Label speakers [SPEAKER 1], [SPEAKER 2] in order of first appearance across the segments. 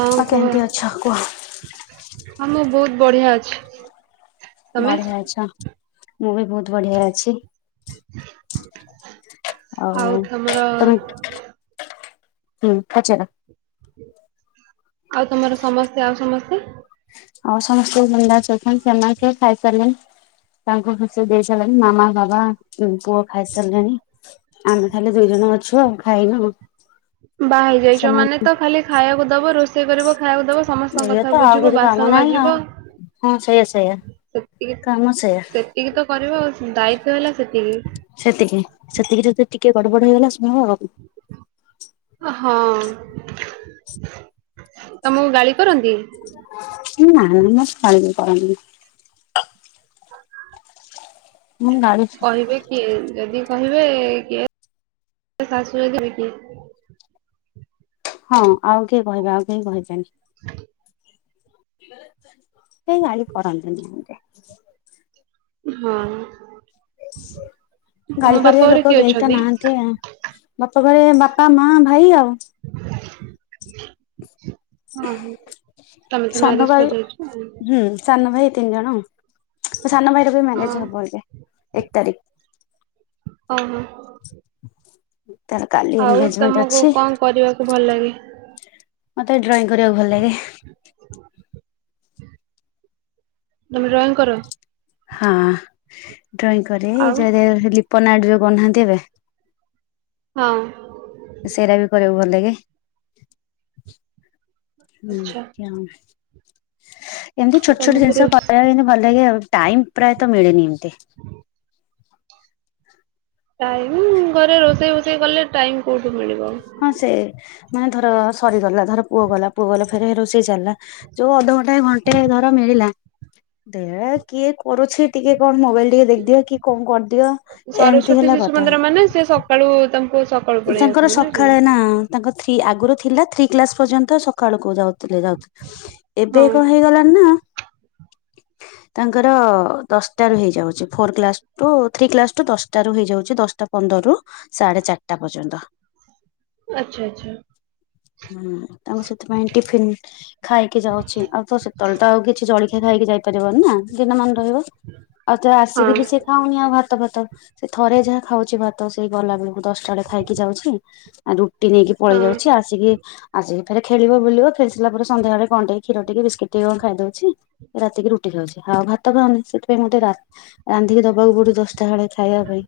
[SPEAKER 1] ହଁ
[SPEAKER 2] ଆଉ
[SPEAKER 1] କୁହ।
[SPEAKER 2] କେମିତି ଅଛ କୁହ?
[SPEAKER 1] ହଁ ମୁଁ ବହୁତ ବଢିଆ ଅଛି। ତମେ?
[SPEAKER 2] ବଢିଆ ଅଛ। ମୁଁ ବି ବହୁତ ବଢିଆ ଅଛି। ଆଉ ତମେ ହୁଁ ପଚାର।
[SPEAKER 1] ଆଉ ତମର ସମସ୍ତେ ଆଉ ସମସ୍ତେ।
[SPEAKER 2] ଆଉ ସମସ୍ତେ ବିନ୍ଦାସ ଅଛନ୍ତି ସେମାନେ ସେ ଖାଇସାରିଲେଣି। ତାଙ୍କୁ ଖୁସି ଦେଇ ସାରିଲାଣି ମାମା, ବାବା, ଉଁ ପୁଅ ଖାଇସାରିଲେଣି। ଆମେ ଖାଲି ଦୁଇ ଜଣ ଅଛୁ ଆଉ ଖାଇନୁ।
[SPEAKER 1] ବା ହେଇ ଯାଇଛ ମାନେ
[SPEAKER 2] ସେମାନେ
[SPEAKER 1] ତ ଖାଲି ଖାଇବାକୁ ଦବ ରୋଷେଇ କରିବ ଖାଇବାକୁ ଦବ ସମସ୍ତଙ୍କ
[SPEAKER 2] ଇଏ ତ
[SPEAKER 1] କଥା
[SPEAKER 2] ଆଉ
[SPEAKER 1] ବୁଝିବ
[SPEAKER 2] କିଛି କାମ
[SPEAKER 1] ବାସନ
[SPEAKER 2] ନାହିଁ ଆଉ।
[SPEAKER 1] ମାଜିବ।
[SPEAKER 2] ହଁ ସେଇଆ ସେଇଆ
[SPEAKER 1] ସେତିକି
[SPEAKER 2] କାମ ସେଇଆ
[SPEAKER 1] ସେତିକି ତ କରିବ ଆଉ ଦାୟିତ୍ଵ ହେଲା ସେତିକି।
[SPEAKER 2] ସେତିକି ସେତିକି ଯଦି ଟିକେ ଗଡବଡ ହେଇଗଲା ଶୁଣିବ
[SPEAKER 1] ହଁ। ତମକୁ ଗାଳି କରନ୍ତି।
[SPEAKER 2] ନା ନା ଗାଳି କର [unintelligible] ମୁଁ ଗାଳି
[SPEAKER 1] କହିବେ କିଏ ଯଦି କହିବେ କିଏ ଶାଶୁ [unintelligible] କିଏ।
[SPEAKER 2] ହଁ ଆଉ କିଏ କହିବେ ଆଉ କେହି କହିବେନି। କେହି ଗାଳି କରନ୍ତିନି ମତେ।
[SPEAKER 1] ହଁ।
[SPEAKER 2] ଗାଳି
[SPEAKER 1] ତମ ବାପ
[SPEAKER 2] କରିବା
[SPEAKER 1] ଘରେ
[SPEAKER 2] ଲୋକ
[SPEAKER 1] କିଏ
[SPEAKER 2] କେହି ତ
[SPEAKER 1] ଅଛନ୍ତି?
[SPEAKER 2] ନାହାନ୍ତି ଆଉ ବାପ ଘରେ ବାପା, ମା, ଭାଇ ଆଉ।
[SPEAKER 1] [unintelligible] ଅ ହୁଁ ତମେ ତ ମ୍ୟାରେଜ
[SPEAKER 2] ସାନ ଭାଇ
[SPEAKER 1] କରିଯାଇଛ [inaudible]
[SPEAKER 2] ହୁଁ ସାନ ଭାଇ ତିନି ଜଣ। ସାନ ଭାଇର ବି
[SPEAKER 1] ହଁ
[SPEAKER 2] ମ୍ୟାରେଜ ହବ ଏବେ ଏକ ତାରିଖ।
[SPEAKER 1] ଓହୋ।
[SPEAKER 2] ତାର କାଲି
[SPEAKER 1] ଆଉ
[SPEAKER 2] ଏନଗେଜମେଣ୍ଟ
[SPEAKER 1] ତମକୁ
[SPEAKER 2] ଅଛି
[SPEAKER 1] କଣ କରିବାକୁ ଭଲ ଲାଗେ?
[SPEAKER 2] ମତେ ଡ୍ରଇଂ କରିବାକୁ ଭଲ ଲାଗେ।
[SPEAKER 1] ତମେ ଡ୍ରଇଂ କର?
[SPEAKER 2] ହଁ ଡ୍ରଇଂ କରିରେ
[SPEAKER 1] ଆଉ
[SPEAKER 2] ଯ ଲିପନ ଆଟ ଯୋଉ କରନାହାନ୍ତି ଏବେ
[SPEAKER 1] ହଁ।
[SPEAKER 2] ସେଇଟା ବି କରିବାକୁ ଭଲ ଲାଗେ। ହୁଁ
[SPEAKER 1] ଆଚ୍ଛା
[SPEAKER 2] ଏମିତି
[SPEAKER 1] ତ
[SPEAKER 2] ଛୋଟ ଛୋଟ
[SPEAKER 1] ତମକୁ
[SPEAKER 2] ଜିନିଷ
[SPEAKER 1] ରୋଷ୍
[SPEAKER 2] କରିବା ଭଲ ଲାଗେ ଆଉ ଟାଇମ୍ ପ୍ରାୟତ ମିଳେନି ଏମିତି।
[SPEAKER 1] ଟାଇମ ଘରେ ରୋଷେଇ ଫୋଷେଇ କଲେ ଟାଇମ କୋଉଠୁ ମିଳିବ।
[SPEAKER 2] ହଁ ସେ ମାନେ ଧର ସରିଗଲା ଧର ପୁଅ ଗଲା। ପୋଗଲ ଫେର ରୋଷେଇ ଚାଲିଲା ଯୋଉ ଅଧଘଣ୍ଟା ଘଣ୍ଟେ ଧର ମିଳିଲା। ଦେ କିଏ? କରୁଛି ଟିକେ କଣ ମୋବାଇଲ ଟିକେ ଦେଖିଦିଅ କି କଣ କରିଦିଅ ଏମିତି ହେଲା କଥା।
[SPEAKER 1] ନା ସେ ସକାଳୁ ତାଙ୍କୁ ସକାଳୁ ପଳେଇ
[SPEAKER 2] ତାଙ୍କର
[SPEAKER 1] ଆଶୁଥିବ ନା କି।
[SPEAKER 2] ସକାଳେ ତାଙ୍କ ଥ୍ରୀ ଆଗରୁ ଥିଲା ଥ୍ରୀ କ୍ଲାସ ପର୍ଯ୍ୟନ୍ତ ସକ୍ ସକାଳକୁ ଯାଉଥିଲେ ଯାଉଥିଲେ ଏବେ କଣ ହେଇଗଲାଣି ନା
[SPEAKER 1] ହ।
[SPEAKER 2] ତାଙ୍କର ଦଶଟା ରୁ ହେଇଯାଉଛି four class two three class two ଦଶଟା ରୁ ହେଇଯାଉଛି ଦଶଟା ପନ୍ଦରରୁ ସାଢ଼େ ଚାରିଟା ପର୍ଯ୍ୟନ୍ତ।
[SPEAKER 1] ଆଚ୍ଛା ଆଚଛା।
[SPEAKER 2] ହୁଁ ତାଙ୍କୁ ସେଥିପାଇଁ ଟିଫିନ ଖାଇକି ଯାଉଛି ଆଉ ତ ସେତବେଳେ ତ ଆଉ କିଛି ଜଳଖଆ ଖାଇକି ଯାଇପାରିବନି ନା। ଦିନ ମାନ ରହିବ ଆଉ ତା
[SPEAKER 1] ହଁ
[SPEAKER 2] ଆସିକି ବି ସେ। ଖାଉନି ଆଉ ଭାତ ଭାତ ସେ ଥରେ ଯାହା ଖାଉଛି ଭାତ ସେଇ ଗଲାବେେଳକୁ ଦଶ ଥରେ ଖାଇକି ଯାଉଛି ଆ ରୁଟି ନେଇକି
[SPEAKER 1] ହଁ
[SPEAKER 2] ପଳେଇ ଯାଉଛି ଆସିକି ଆସିକି ଫେରେ ଖେଳିବ ବୁଳିବ ଫେ ଆସିଲା ପରେ ସଂଧ୍ଯାବେଳେ କଣଟେ କ୍ଷୀର ଟିକେ ବିସ୍କୁଟ ଟିକେ କଣ ଖାଇ ଦେଉଛି ରାତିକି ରୁଟି ଖାଉଛି ଆଉ ଭାତ ଖାଉନି ସେଥିପାଇଁ ମୁଁ ଟିକେ ରା ରାନ୍ଧିକି ଦବାକୁ ପଡୁ ଦଶଟା ବେଳେ ଖାଇବା ପାଇଁ।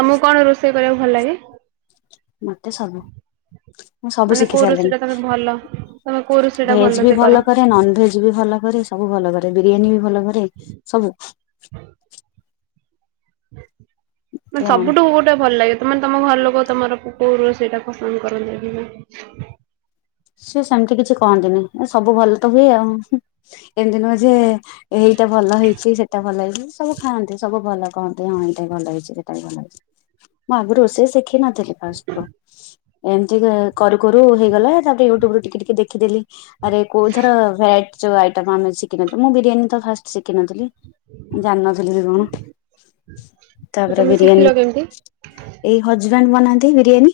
[SPEAKER 1] ତମକୁ କଣ ରୋଷେଇ କରିବାକୁ ଭଲ ଲାଗେ?
[SPEAKER 2] ମତେ ସବୁ। ମୁଁ ସବୁ
[SPEAKER 1] ମାନେ
[SPEAKER 2] ଶିଖି
[SPEAKER 1] କୋଉ ରୋଷେଇ ଟା ତମେ ଭଲ ତମେ କୋଉ
[SPEAKER 2] ସାରିଲିଣି
[SPEAKER 1] ରୋଷେଇ ଟା
[SPEAKER 2] ଭେଜ ବି
[SPEAKER 1] ଭଲସେ କର?
[SPEAKER 2] ଭଲ କରେ ନନ ଭେଜ ଜି ବି ଭଲ କରେ ସବୁ ଭଲ କରେ ବିରିୟାନୀ ବି ଭଲ କରେ ସବୁ।
[SPEAKER 1] ମାନେ
[SPEAKER 2] ଆଉ
[SPEAKER 1] ସବୁଠୁ କୋଉଟା ଭଲ ଲାଗେ? ମାନେ ତମ ଘର ଲୋକ ତମର କୋଉ ରୋଷେଇଟା ପସନ୍ଦ କରନ୍ତି?
[SPEAKER 2] ସିଏ ସେମିତି କିଛି କହନ୍ତିନି ସବୁ ଭଲ ତ ହୁଏ ଆଉ ଏମିତି ନୁହେଁ ଯେ ଏଇଟା ଭଲ ହେଇଛି ସେଇଟା ଭଲ ହେଇଛି ସବୁ ଖାଆନ୍ତି ସବୁ ଭଲ। କହନ୍ତି ହଁ ଏଇଟା ଭଲ ହେଇଛି ସେଟ ଭଲ ହେଇଛି ମୁଁ ଆଗରୁ ରୋଷେଇ ଶିଖିନଥିଲି ଫଷ୍ଟରୁ। ଏମିତି କରୁ କରୁ ହେଇଗଲା। ତାପରେ ୟୁଟୁବୁରୁ ଟିକେ ଟିକେ ଦେଖି ଦେଲି ଆରେ କୋଉ ଥର ଭାଟ ଯୋଉ ଆଇଟମ୍ ଆମେ ଶିଖିନଥିଲୁ ମୁଁ ବିରିୟାନୀ ତ ଫାଷ୍ଟ ଶିଖିନଥିଲି। ଜାଣିନଥିଲି ବି କଣ
[SPEAKER 1] ତ
[SPEAKER 2] ତାପରେ
[SPEAKER 1] ତମେ ଶିଖିଲ
[SPEAKER 2] ବିରିୟାନୀ
[SPEAKER 1] କେମିତି?
[SPEAKER 2] ଏଇ ହଜବାଣ୍ଡ ବନାନ୍ତି ବିରିୟାନୀ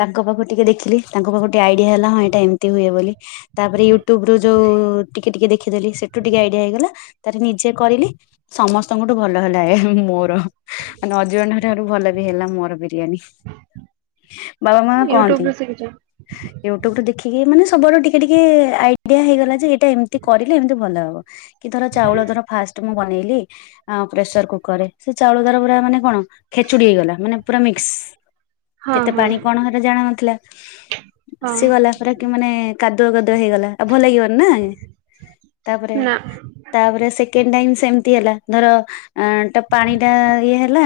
[SPEAKER 2] ତାଙ୍କ ପାଖକୁ ଟିକେ ଦେଖିଲି ତାଙ୍କ ପାଖ ଆଇଡିଆ ହେଲା ହଁ ଏଇଟା ଏମିତି ହୁଏ ବୋଲି। ତାପରେ ୟୁଟ୍ୟୁବ ରୁ ଯୋଉ ଟିକେ ଟିକେ ଦେଖିଦେଲି ସେଠୁ ଟିକେ ଆଇଡିଆ ହେଇଗଲା। ତାରେ ନିଜେ କରିଲି ସମସ୍ତଙ୍କଠୁ ଭଲ ହେଲା ଏ ମୋର ମାନେ ହଜବ୍ୟାଣ୍ଡ କଂ ଠାରୁ ଭଲ ବି ହେଲା ମୋର ବିରିୟାନୀ। ବାବା ମା କହନ୍ତି।
[SPEAKER 1] ୟୁଟ୍ୟୁବରୁ ଶିଖିଛ
[SPEAKER 2] ୟୁଟ୍ୟୁବ ରୁ ଦେଖିକି ମାନେ ସବୁଆଡୁ ଟିକେ ଟିକେ ଆଇଡିଆ ହେଇଗଲା ଯେ ଟା ଏମିତି କରିଲେ ଏମିତି ଭଲ ହବ କି ଧର ଚାଉଳ ଧର ଫାଷ୍ଟ ମୁଁ ବନେଇଲି ହଁ ପ୍ରେସର କୁକର ରେ ସେ ଚାଉଳ ଦ୍ୱାରା ପୁରା ମାନେ କଣ ଖେଚୁଡି ହେଇଗଲା ମାନେ ପୁରା ମିକ୍ସ
[SPEAKER 1] ହଁ
[SPEAKER 2] କେତେ
[SPEAKER 1] ହଁ
[SPEAKER 2] ପାଣି କଣ ହେଲେ ଜଣା ନଥିଲା।
[SPEAKER 1] ହଁ
[SPEAKER 2] ସିଏ ଗଲା ପୁରା କି ମାନେ କାଦୁଆ କାଦୁଆ ହେଇଗଲା। ଆଉ ଭଲ ଲାଗିବନି ନା ତାପରେ
[SPEAKER 1] ନା
[SPEAKER 2] ତାପରେ ସେକେଣ୍ଡ ଟାଇମ ସେମତି ହେଲା ଧର ଅ ତ ପାଣି ଟା ଇଏ ହେଲା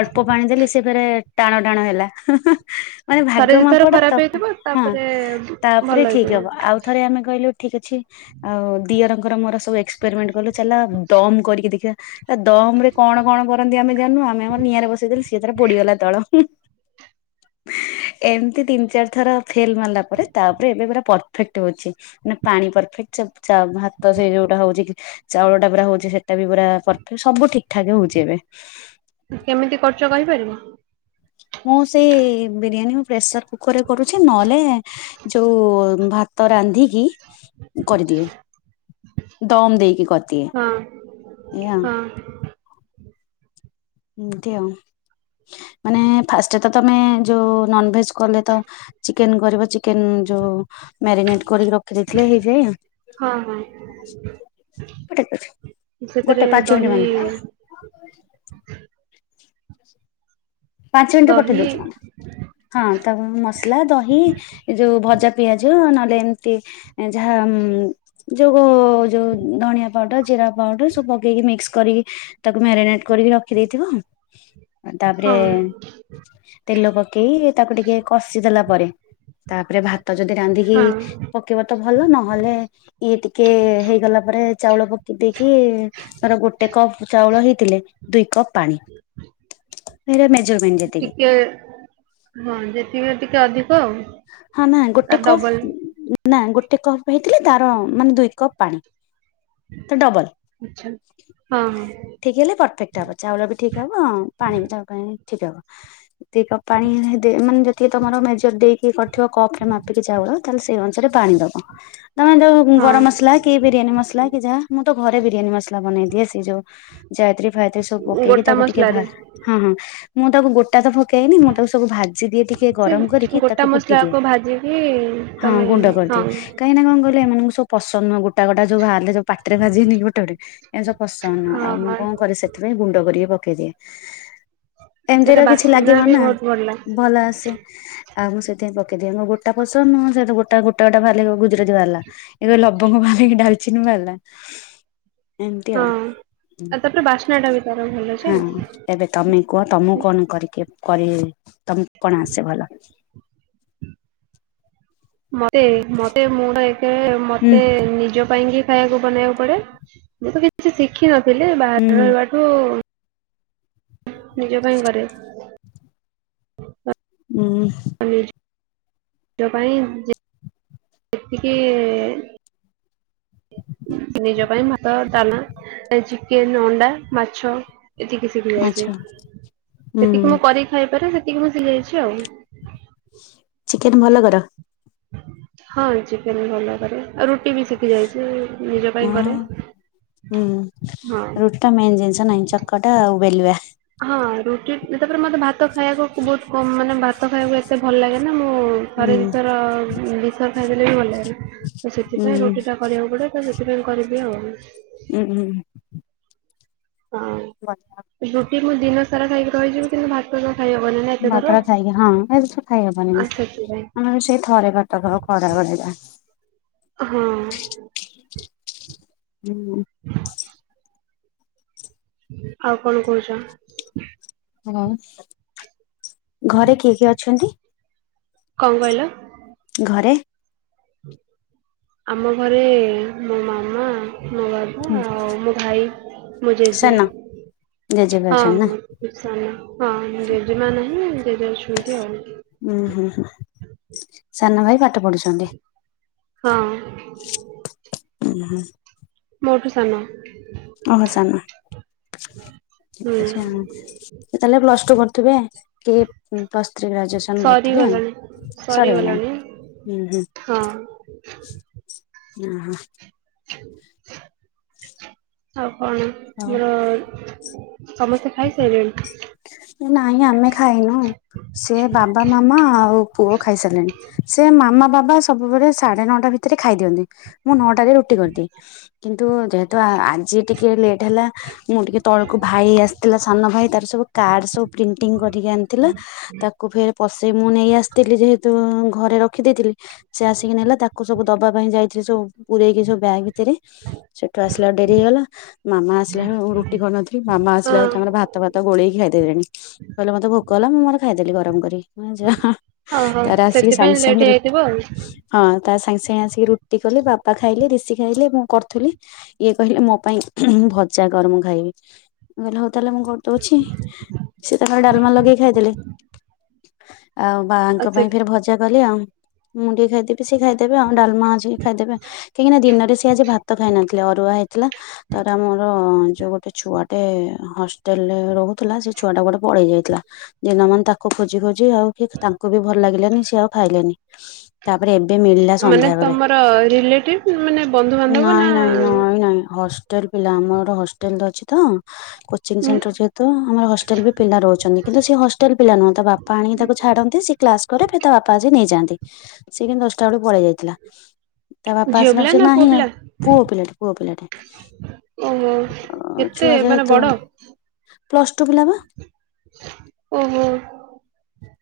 [SPEAKER 2] ଅଳ୍ପ ପାଣି ଦେଲି ସିଏ ଫେରେ ଟାଣ ଟାଣ ହେଲା। ମାନେ
[SPEAKER 1] ଥରେ
[SPEAKER 2] ଭାଗ
[SPEAKER 1] ଦିଥର
[SPEAKER 2] ମାପଟା
[SPEAKER 1] ଖରାପ
[SPEAKER 2] ତ,
[SPEAKER 1] ହେଇଥିବ
[SPEAKER 2] ହଁ
[SPEAKER 1] ତାପରେ ଭଲ
[SPEAKER 2] ତାପରେ ଠିକ
[SPEAKER 1] ହେଇଥିବ।
[SPEAKER 2] ହବ ଆଉ ଥରେ ଆମେ କହିଲୁ ଠିକ୍ ଅଛି ଆଉ ଦିଅରଙ୍କର ମୋର ସବୁ ଏକ୍ସପେରିମେଣ୍ଟ କଲୁ ଚାଲ ଦମ୍ କରିକି ଦେଖିବା। ଆ ଦମ ରେ କଣ କଣ କରନ୍ତି ଆମେ ଜାଣିନୁ ଆମେ ଆମର ନିଆଁରେ ବସେଇ ଦେଲୁ ସିଏ ତାର ପୋଡିଗଲା ତଳ। ଏମିତି ତିନି ଚାରି ଥର ଫେଲ ମାରିଲା ପରେ ତାପରେ ଏବେ ପୁରା ପରଫେକ୍ଟ ହଉଛି ମାନେ ପାଣି ପରଫେକ୍ଟ ସ ଚା ଭାତ ସେଇ ଯୋଉଟା ହଉଛି କି ଚାଉଳ ଟା ପୁରା ହଉଛି ସେଇଟା ବି ପୁରା ପର ସବୁ ଠିକ ଠାକ ହଉଛି ଏବେ।
[SPEAKER 1] କେମିତି କରୁଚ୍ କହିପାରିବ?
[SPEAKER 2] ମୁଁ ସେଇ ବିରିୟାନୀ କୁ ପ୍ରେସର କୁକର ରେ କରୁଛି ନହେଲେ ଯୋଉ ଭାତ ତ ରାନ୍ଧିକି କରିଦିଏ ଦମ ଦେଇକି କରିଦିଏ
[SPEAKER 1] ହଁ
[SPEAKER 2] ଏୟା ଆଉ।
[SPEAKER 1] ହଁ
[SPEAKER 2] ଏମତି ଆଉ, ମାନେ ଫାଷ୍ଟ ତ ତମେ ଯୋଉ ନନଭେଜ କଲେ ତ ଚିକେନ କରିବ ଚିକେନ ଯୋଉ ମ୍ୟାରିନେଟ କରିକି ରଖ ଦେଖିଲେ ହେଇଯାଇ ଆଉ
[SPEAKER 1] ହଁ ହଁ
[SPEAKER 2] ଡାକୁଚି,
[SPEAKER 1] ସେଥିରେ
[SPEAKER 2] ଗୋଟେ ପାଞ୍ଚ
[SPEAKER 1] ଦହି
[SPEAKER 2] ମିନିଟ ମାମ ପାଞ୍ଚ ମିନିଟ ରେ ପଠେଇ
[SPEAKER 1] ଦହି
[SPEAKER 2] ଦଉଛି ମାମ। ହଁ ତାପରେ ମସଲା ଦହି ଏ ଯୋଉ ଭଜା ପିଆଜ ନହେଲେ ଏମିତି ଯାହା ଉମ ଯୋଉ ଗୋ ଯୋଉ ଧଣିଆ ପାଉଡର, ଜିରା ପାଉଡର ସବୁ ପକେଇକି ମିକ୍ସ କରିକି ତାକୁ ମ୍ୟାରିନେଟ କରିକି ରଖିଦେଇଥିବ। ଏ
[SPEAKER 1] ହଁ
[SPEAKER 2] ତେଲ ପକେଇ ତାକୁ ଟିକେ କଷିଦେଲା ପରେ ତାପରେ ଭାତ୍ ତ ଯଦି ରାନ୍ଧିକି
[SPEAKER 1] ହଁ
[SPEAKER 2] ପକେଇବ ତ ଭଲ ନହେଲେ ଇଏ ଟିକେ ହେଇଗଲା ପରେ ଚାଉଳ ପକେଇ ଦେଇକି ଧର ଗୋଟେ କପ୍ ଚାଉଳ ହେଇଥିଲେ ଦୁଇ କପ୍ ପାଣି। ଧିର ମେଜରମେଣ୍ଟ। ଯେତିକି
[SPEAKER 1] ଟିକେ ହଁ ଯେତିକି ଟିକେ ଅଧିକ ଆଉ।
[SPEAKER 2] ହଁ ନା ଗୋଟେ
[SPEAKER 1] ତାର
[SPEAKER 2] କପ୍
[SPEAKER 1] ଡବଲ
[SPEAKER 2] ନା ଗୋଟେ କପ୍ ହେଇଥିଲେ ତାର ମାନେ ଦୁଇ କପ୍ ପାଣି ତ ଡବଲ।
[SPEAKER 1] ଆଚ୍ଛା ହଁ ହଁ
[SPEAKER 2] ଠିକ୍ ହେଲେ ପରଫେକ୍ଟ ହବ ଚାଉଳ ବି ଠିକ୍ ହବ ପାଣି ବି ତା ପାଇଁ ଠିକ୍ ହବ। ଦି କପ୍ ପାଣି ଦେ ମାନେ ଯେତିକି ତମର ମେଜର ଦେଇ ଇଏ କରିଥିବ କପ୍ ରେ ମାପିକି ଚାଉଳ ତାହେଲେ ସେଇ ଅନୁସାରେ ପାଣି ଦବ, ତମେ ଯୋଉ ଗରମ
[SPEAKER 1] ହଁ
[SPEAKER 2] ମସଲା କି ବିରିୟାନୀ ମସଲା କି ଯାହା ମୁଁ ତ ଘରେ ବିରିୟାନୀ ମସଲା ବନେଇଦିଏ ସେଇ ଯୋଉ ଯାୟତ୍ରୀ ଫାୟତ୍ରୀ ସବୁ ପକେଇକି
[SPEAKER 1] ଗୋଟା
[SPEAKER 2] ତାକୁ ଟିକେ ଭା
[SPEAKER 1] ମସଲାରେ
[SPEAKER 2] ହଁ ହଁ ମୁଁ ତାକୁ ଗୋଟା ତ ପକେଏନି ମୁଁ ତାକୁ ସବୁ ଭାଜି ଦିଏ ଟିକେ
[SPEAKER 1] ସେ
[SPEAKER 2] ଗରମ କରିକି
[SPEAKER 1] ଗୋଟା
[SPEAKER 2] ତାକୁ କୁଟି ଦିଏ
[SPEAKER 1] ମସଲାକୁ ଭାଜିକି ତମେ ହଁ
[SPEAKER 2] କାଁଇକି ନା କଣ କଇଲ ଏମାନଙ୍କୁ ସବୁ ପସନ୍ଦନୁହଁ ଗୋଟା ଗୋଟା ସବୁ ବାହାରିଲେ ପାଟିରେ ବାଜେନି କି ଗୋଟେ ଗୋଟେ ଏନ୍ତି ସବୁ ପସନ୍ଦନୁହଁ
[SPEAKER 1] ହଁ
[SPEAKER 2] ଆଉ ମୁଁ କଣ
[SPEAKER 1] ହଁ
[SPEAKER 2] କରିବି ସେ ସେଥିପାଇଁ ଗୁଣ୍ଡ କରିକି ପକେଇଦିଏ।
[SPEAKER 1] ସେଟା
[SPEAKER 2] ଏମିତିରେ କିଛି
[SPEAKER 1] ବାସ୍ନା ବି
[SPEAKER 2] ଲାଗିବନି ନା
[SPEAKER 1] ବହୁତ ଭଲ
[SPEAKER 2] ଭଲ ଆସେ। ଆଉ ମୁଁ ସେଥିପାଇଁ ପକେଇଦିଏ। ମୋ ଗୋଟା ପସନ୍ଦ ମୁଁ ଯେହେତୁ ଗୋଟା ଗୋଟା ଗୋଟା ବାଲି ଗୁଜୁରାତି ବାହାରିଲା। ଏବେ ଲବଙ୍ଗ ବାହାରିକି ଡାଲଚିନି ବାହାରିଲା ଏମିତି ଆଉ ହୁଁ।
[SPEAKER 1] ବାସ୍ନାଟା ବି ତାର ଭଲ। ଯେ
[SPEAKER 2] ହଁ ଏବେ ତମେ କୁହ ତମକୁ କଣ କରିକି କରି ତମ୍ କୁ କଣ ଆସେ ଭଲ?
[SPEAKER 1] ମତେ ମତେ ମୁଁ ତ ଏକେ
[SPEAKER 2] ହୁଁ
[SPEAKER 1] ମତେ ନିଜ ପାଇଁକି ଖାଇବାକୁ ବନେଇଆକୁ ପଡେ। ମୁଁ ତ କିଛି ଶିଖିିନଥିଲି
[SPEAKER 2] ହୁଁ
[SPEAKER 1] ବାହାରେ ରହିବାଠୁ ନିଜ ପାଇଁ କରେ।
[SPEAKER 2] ଉଁ।
[SPEAKER 1] ନିଜ ପାଇଁ ଯା ଏତିକି ନିଜ ପାଇଁ ଭା ତ, ଡାଲାମା ଏ ଚିକେନ, ଅଣ୍ଡା, ମାଛ ଏତିକି ଶିଖି ଯାଇଚି।
[SPEAKER 2] ଆଚ୍ଛା ହୁଁ
[SPEAKER 1] ସେତିକି ମୁଁ କରିିକି ଖାଇପାରେ। ସେତିକି ମୁଁ ଶିଖିଯାଇଛି ଆଉ।
[SPEAKER 2] ଚିକେନ୍ ଭଲ କର?
[SPEAKER 1] ହଁ ଚିକେନ୍ ଭଲ କରେ ଆଉ ରୁଟି ବି ଶିଖି ଯାଇଚି ନିଜ
[SPEAKER 2] ହଁ
[SPEAKER 1] ପାଇଁ କରେ।
[SPEAKER 2] ହୁଁ
[SPEAKER 1] ହଁ।
[SPEAKER 2] ରୁଟି ଟା ମେନ୍ ଜିନିଷ ନାଇଁ ଚକଟା ଆଉ ବେଲିବା।
[SPEAKER 1] ହଁ ରୁଟି ତାପରେ ମତେ ଭାତ ଖାଇବାକୁ ବୋହୁତ କମ୍ ମାନେ ଭା ତ ଖାଇବାକୁ ଏତେ ଭଲ ଲାଗେନା। ମୁଁ
[SPEAKER 2] ହୁଁ
[SPEAKER 1] ଥରେ ଦିଥର ଉଁ ଦିଥର ଖାଇଦେଲେ ବି ଭଲ ଲାଗେନି। ତ ସେଥିପାଇଁ
[SPEAKER 2] ଉଁ
[SPEAKER 1] ରୁଟିଟା କରିବାକୁ ପଡେ ତ ସେଥିପାଇଁ କରିଦିଏ ଆଉ।
[SPEAKER 2] ଉୁଁ ହୁଁ ହୁଁ।
[SPEAKER 1] ହଁ।
[SPEAKER 2] [unintelligible] ବଟର
[SPEAKER 1] ରୁଟି ମୁଁ ଦିନ ସାରା ଖାଇକି ରହିଯିବି। କିନ୍ତୁ ଭାତ ତ ଖାଇହବନି ନା। ଏତେ ଥର।
[SPEAKER 2] ଭାତଟା ଖାଇକି ହଁ ଏ ଦିଥର ଖାଇ ହବନି।
[SPEAKER 1] ଆ ସେଥିପାଇଁ
[SPEAKER 2] ଆମର ସେଇ ଥରେ ଭାତ ଖାଉ ଖରାବେଳେ ଯାହା।
[SPEAKER 1] ହୁଁ।
[SPEAKER 2] ହୁଁ।
[SPEAKER 1] [inaudible] ଆଉ କଣ କୋହୁଚ?
[SPEAKER 2] ଆଉ ଘରେ କିଏ କିଏ ଅଛନ୍ତି?
[SPEAKER 1] କଣ କହିଲ?
[SPEAKER 2] ଘରେ
[SPEAKER 1] ଆମ ଘରେ ମୋ ମାମା ମୋ ବା
[SPEAKER 2] ହୁଁ
[SPEAKER 1] ବା ଆଉ ମୋ ଭାଇ ମୋ ଜେଜେ।
[SPEAKER 2] ସାନ ଜେଜେବି
[SPEAKER 1] ହଁ
[SPEAKER 2] ଅଛନ୍ତି ନା?
[SPEAKER 1] ମୁଁ ସାନ ହଁ ଜେଜେମା ନାହିଁ ଜେଜେ ଅଛନ୍ତି ଆଉ।
[SPEAKER 2] ଉଁ ହୁଁ ହୁଁ ସାନ ଭାଇ ପାଠ ପଢୁଚନ୍ତି?
[SPEAKER 1] ହଁ।
[SPEAKER 2] ଉଁ ହୁଁ।
[SPEAKER 1] ମୋଠୁ ସାନ।
[SPEAKER 2] ଓହୋ ସାନ
[SPEAKER 1] ହୁଁ
[SPEAKER 2] ଆଚ୍ଛା ସିଏ ତାହେଲେ ପ୍ଲସ ଟୁ କରୁଥିବେ। କି ପ୍ଲସ୍ ଥ୍ରୀ ଗ୍ରାଜୁଏସନ୍ କରୁଥିବେ ଆଉ
[SPEAKER 1] ସରିଗଲାଣି
[SPEAKER 2] ସରିଗଲାଇଁ।
[SPEAKER 1] ସରିଗଲାଣି
[SPEAKER 2] ଉଁ ହୁଁ
[SPEAKER 1] ହଁ
[SPEAKER 2] ଆଁ ହଁ।
[SPEAKER 1] ଆଉ କଣ ମୋର
[SPEAKER 2] ହଉ
[SPEAKER 1] [unintelligible] ସମସ୍ତେ ଖାଇସାଇଲେଣି?
[SPEAKER 2] ନାଇଁ, ଆମେ ଖାଇନୁ! ସେ ବାବା ମାମା ଆଉ ପୁଅ ଖାଇସାରିଲେଣି। ସେ ମାମା ବାବା ସବୁବେଳେ ସାଢେ ନଅଟା ଭିତରେ ଖାଇ ଦିଅନ୍ତି, ମୁଁ ନଅଟାରେ ରୁଟି କରିଦିଏ। କିନ୍ତୁ, ଯେହେତୁ ଆଜି ଟିକେ ଲେଟ୍ ହେଲା। ମୁଁ ଟିକେ ତଳକୁ ଭାଇ ଆସିଥିଲା ସାନ ଭାଇ, ତାର ସବୁ କାର୍ଡ ସବୁ ପ୍ରିଣ୍ଟିଙ୍ଗ୍ କରିକି ଆଣିଥିଲା। ତାକୁ ଫେରେ ପଶେଇ, ମୁଁ ନେଇ ଆସିଥିଲି ଯେହେତୁଁ, ଘରେ ରଖ୍ ରଖି ଦେଇଥିଲି, ସେ ଆସିକି ନେଲା। ତାକୁ ସବୁ ଦବା ପାଇଁ ଯାଇଥିଲି, ସବୁ ପୁରେଇକି ସବୁ ବ୍ୟାଗ୍ ଭିତରେ। ସେଠୁ ଆସିଲା ଡେରି ହେଇଗଲା। ମାମା ଆସିଲା ବେଳୁ ରୁଟି କରିନଥିଲି। ମାମା
[SPEAKER 1] ହଁ
[SPEAKER 2] ଆସିଲା ବେଳୁ ତାଙ୍କର ଭାତ, ଫାତ ଗୋଳେଇକି ଖାଇଦେ [unintelligible] କହିଲେ ମତେ ଭୋକ ହେଲା, ମୁଁ ମୋର ଖାଇଦେଲି ଗରମ କରି। ଯାହା
[SPEAKER 1] ଓହୋ
[SPEAKER 2] ତାରେ, ଆସିକି
[SPEAKER 1] ସେଥିପାଇଁ
[SPEAKER 2] ସାଙ୍ଗ୍
[SPEAKER 1] ଲେଟ୍
[SPEAKER 2] ସାଙ୍ଗେ ରୁଟି
[SPEAKER 1] ହେଇଯାଇଥିବ ଆଉ
[SPEAKER 2] ହଁ, ତା ସାଙ୍ଗେ ସାଙ୍ଗେ ଆସିକି ରୁଟି କଲି। ବାପା ଖାଇଲେ, ଋଶି ଖାଇଲେ, ମୁଁ କରୁଥିଲି। ଇଏ କହିଲେ, ମୋ ପାଇଁ ଭଜା କର, ମୁଁ ଖାଇବି। ମୁଁ କହିଲି, ହଉ, ତାହେଲେ ମୁଁ କରି ଦଉଛି। ଡାଲମା ଲଗେଇ ଖାଇଦେଲେ। ଆଉ ବା ଆଙ୍କ ପାଇଁ ଫେରେ ଭଜା କଲି ଆଉ। ମୁଁ ଟିଏ ଖାଇଦେବି। ସିଏ ଖାଇଦେବେ, ଆଉ। ଡାଲମା ଅଛି, ଖାଇଦେବେ। କାହିଁକି ନା, ଦିନରେ ସିଏ ଆଜି ଭାତ ଖାଇ ନଥିଲେ, ଅରୁଆ ହେଇଥିଲା। ତାର, ଆମର-ଅଁ ଯୋଉ ଗୋଟେ ଛୁଆଟେ ହଷ୍ଟେଲରେ ରହୁ ଥୁଲା, ସେ ଛୁଆ ଟା କୁଆଡ଼େ ପଳେଇ ଯାଇଥିଲା। ଦିନମାନ ତାକୁ ଖୋଜି ଖୋଜି ଆଉ ଠିକ୍, ତାଙ୍କୁ ବି ଭଲ ଲାଗିଲାନି, ସିଏ ଆଉ ଖାଇଲେନି। ତା'ପରେ, ଏବେ ମିଳିଲା
[SPEAKER 1] ମାନେ
[SPEAKER 2] ସନ୍ଧ୍ୟାବେଳେ।
[SPEAKER 1] ତମର ରିଲେଟିଭ ମାନେ ବନ୍ଧୁବାନ୍ଧବ
[SPEAKER 2] ନାଇଁ,
[SPEAKER 1] ନା
[SPEAKER 2] ନାଇଁ, ନାଇଁ, ନାଇଁ, ହଷ୍ ହଷ୍ଟେଲ ପିଲା। ଆମର ହଷ୍ଟେଲରେ ଅଛି ତ, କୋଚିଂ
[SPEAKER 1] ଉଁ
[SPEAKER 2] ସେଣ୍ଟର ଯେ ତ ଆମର ହଷ୍ଟେଲ ବି ପିଲା ରହୁଛନ୍ତି, କିନ୍ତୁ ସେ ହଷ୍ଟେଲ ପିଲା ନୁହଁ। ତ ବାପା ଆଣିକି ତାକୁ ଛାଡନ୍ତି, ସେ କ୍ଲାସ୍ କରେ, ଫେର୍ ତା ବାପା ଆସି ନେଇଯାଆନ୍ତି। ସିଏ କିନ୍ତୁ ଦଶଟା ବେଳକୁ ପଳେଇ ଯାଇଥିଲା। ତା ବାପା
[SPEAKER 1] ଝିଅ ପିଲା
[SPEAKER 2] ଆସିଲାକୁ ସିଏ
[SPEAKER 1] ନା ପୁଅ
[SPEAKER 2] ନାହିଁ ଆ।
[SPEAKER 1] ପିଲା
[SPEAKER 2] ପୁଅ ପିଲାଟେ, ପୁଅ ପିଲାଟେ
[SPEAKER 1] ଓହୋ!
[SPEAKER 2] ଅ,
[SPEAKER 1] କେତେ ମାନେ ବଡ?
[SPEAKER 2] ପ୍ଲସ୍ ଟୁ ପିଲାବା!
[SPEAKER 1] ଓହୋ।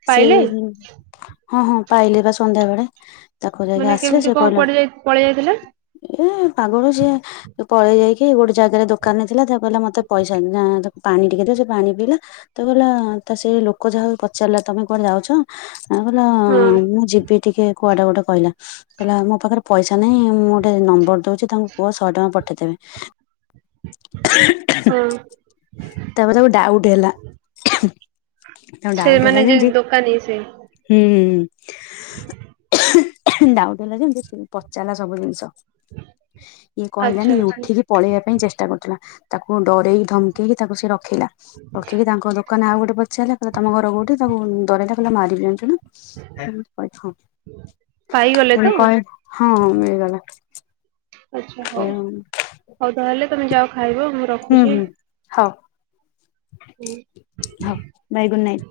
[SPEAKER 1] ପାଇଲେ
[SPEAKER 2] ସେଇ ହଁ, ହଁ, ପାଇଲେ ବା ସନ୍ଧ୍ୟାବେଳେ। ତାକୁ ଯାଇକି
[SPEAKER 1] ମାନେ
[SPEAKER 2] ଆସିଲେ,
[SPEAKER 1] କେମିତି
[SPEAKER 2] ସେ
[SPEAKER 1] କଣ
[SPEAKER 2] କହିଲା
[SPEAKER 1] କୁଆଡେ ଯାଇ ପଳେଇ ଯାଇଥିଲା
[SPEAKER 2] ଏ ପାଗଳ, ସିଏ ପଳେଇ ଯାଇକି ଗୋଟେ ଜାଗାରେ ଦୋକାନଲେ ଥିଲା, ତାକୁ କିହିଲା ମତେ ପଇସା ନା, ଦୋ ପାଣି ଟିକେ ଦିଅ, ସେ ପାଣି ପିଇଲା। ତ କହିଲା ତା ସେ ଲୋକ ଯାହାହଉ ପଚାରଲା ତମେ କୁଆଡେ ଯାଉଛ? କହିଲା,
[SPEAKER 1] ହଁ
[SPEAKER 2] ମୁଁ ଯିବି ଟିକେ କୁଆଡେ ଗୋଟେ, କହିଲା। କହିଲା, ମୋ ପାଖରେ ପଇସା ନାଇଁ। ମୁଁ ଗୋଟେ ନମ୍ବର ଦଉଛି, ତାଙ୍କୁ କୁହ, ଶହେ ଟଙ୍କା ପଠେଇଦେବେ।
[SPEAKER 1] ହଁ
[SPEAKER 2] [inaudible] ତା'ପରେ, ତାକୁ ଡାଉଟ୍ ହେଲା। ତାଙ୍କୁ
[SPEAKER 1] ସେ ମାନେ ଯେ, ଦୋକାନ ଇଏ ସେ
[SPEAKER 2] ହୁଁ, ହୁଁ, ହୁଁ।
[SPEAKER 1] ହଁ।
[SPEAKER 2] ଡାଉଟ୍ ହେଲା ଯେମତି, ସିଏ ପଚାରିଲା ସବୁ ଜିନିଷ। ଇଏ
[SPEAKER 1] ଆଚ୍ଛା
[SPEAKER 2] କହିଲାନି। ଇଏ
[SPEAKER 1] ଆଚ୍ଛା
[SPEAKER 2] ଉଠିକି ପଳେଇବା ପାଇଁ ଚେଷ୍ଟା କରୁଥିଲା। ତାକୁ ଡରେଇକି, ଧମକେଇକି ତାକୁ ସେ ରଖିଲା। ରଖିକି ତାଙ୍କ ଦୋ କହିନା ଆଉ ଗୋଟେ ପଚାରିଲା, କଇଲା ତମ ଘର କୋଉଠି? ତମ ଡରେଇଲା କହିଲା, ମାରିବି ଜାଣିଛୁନା! ମୁଁ କହେ ହଁ।
[SPEAKER 1] ପାଇଗଲେ ତ
[SPEAKER 2] ମୁଁ, କହେ ହଁ, ମିଳିଗଲା।
[SPEAKER 1] ଆଚ୍ଛା ହଉ,
[SPEAKER 2] ହୁଁ
[SPEAKER 1] ହଉ ତା, ହେଲେ ତମେ ଯାଅ ଖାଇବ। ମୁଁ
[SPEAKER 2] ହୁଁ
[SPEAKER 1] ରଖୁଛି।
[SPEAKER 2] ହୁଁ ହଉ।
[SPEAKER 1] ହୁଁ
[SPEAKER 2] ହଁ ବାଏ ଗୁଡ଼୍ ନାଇଟ।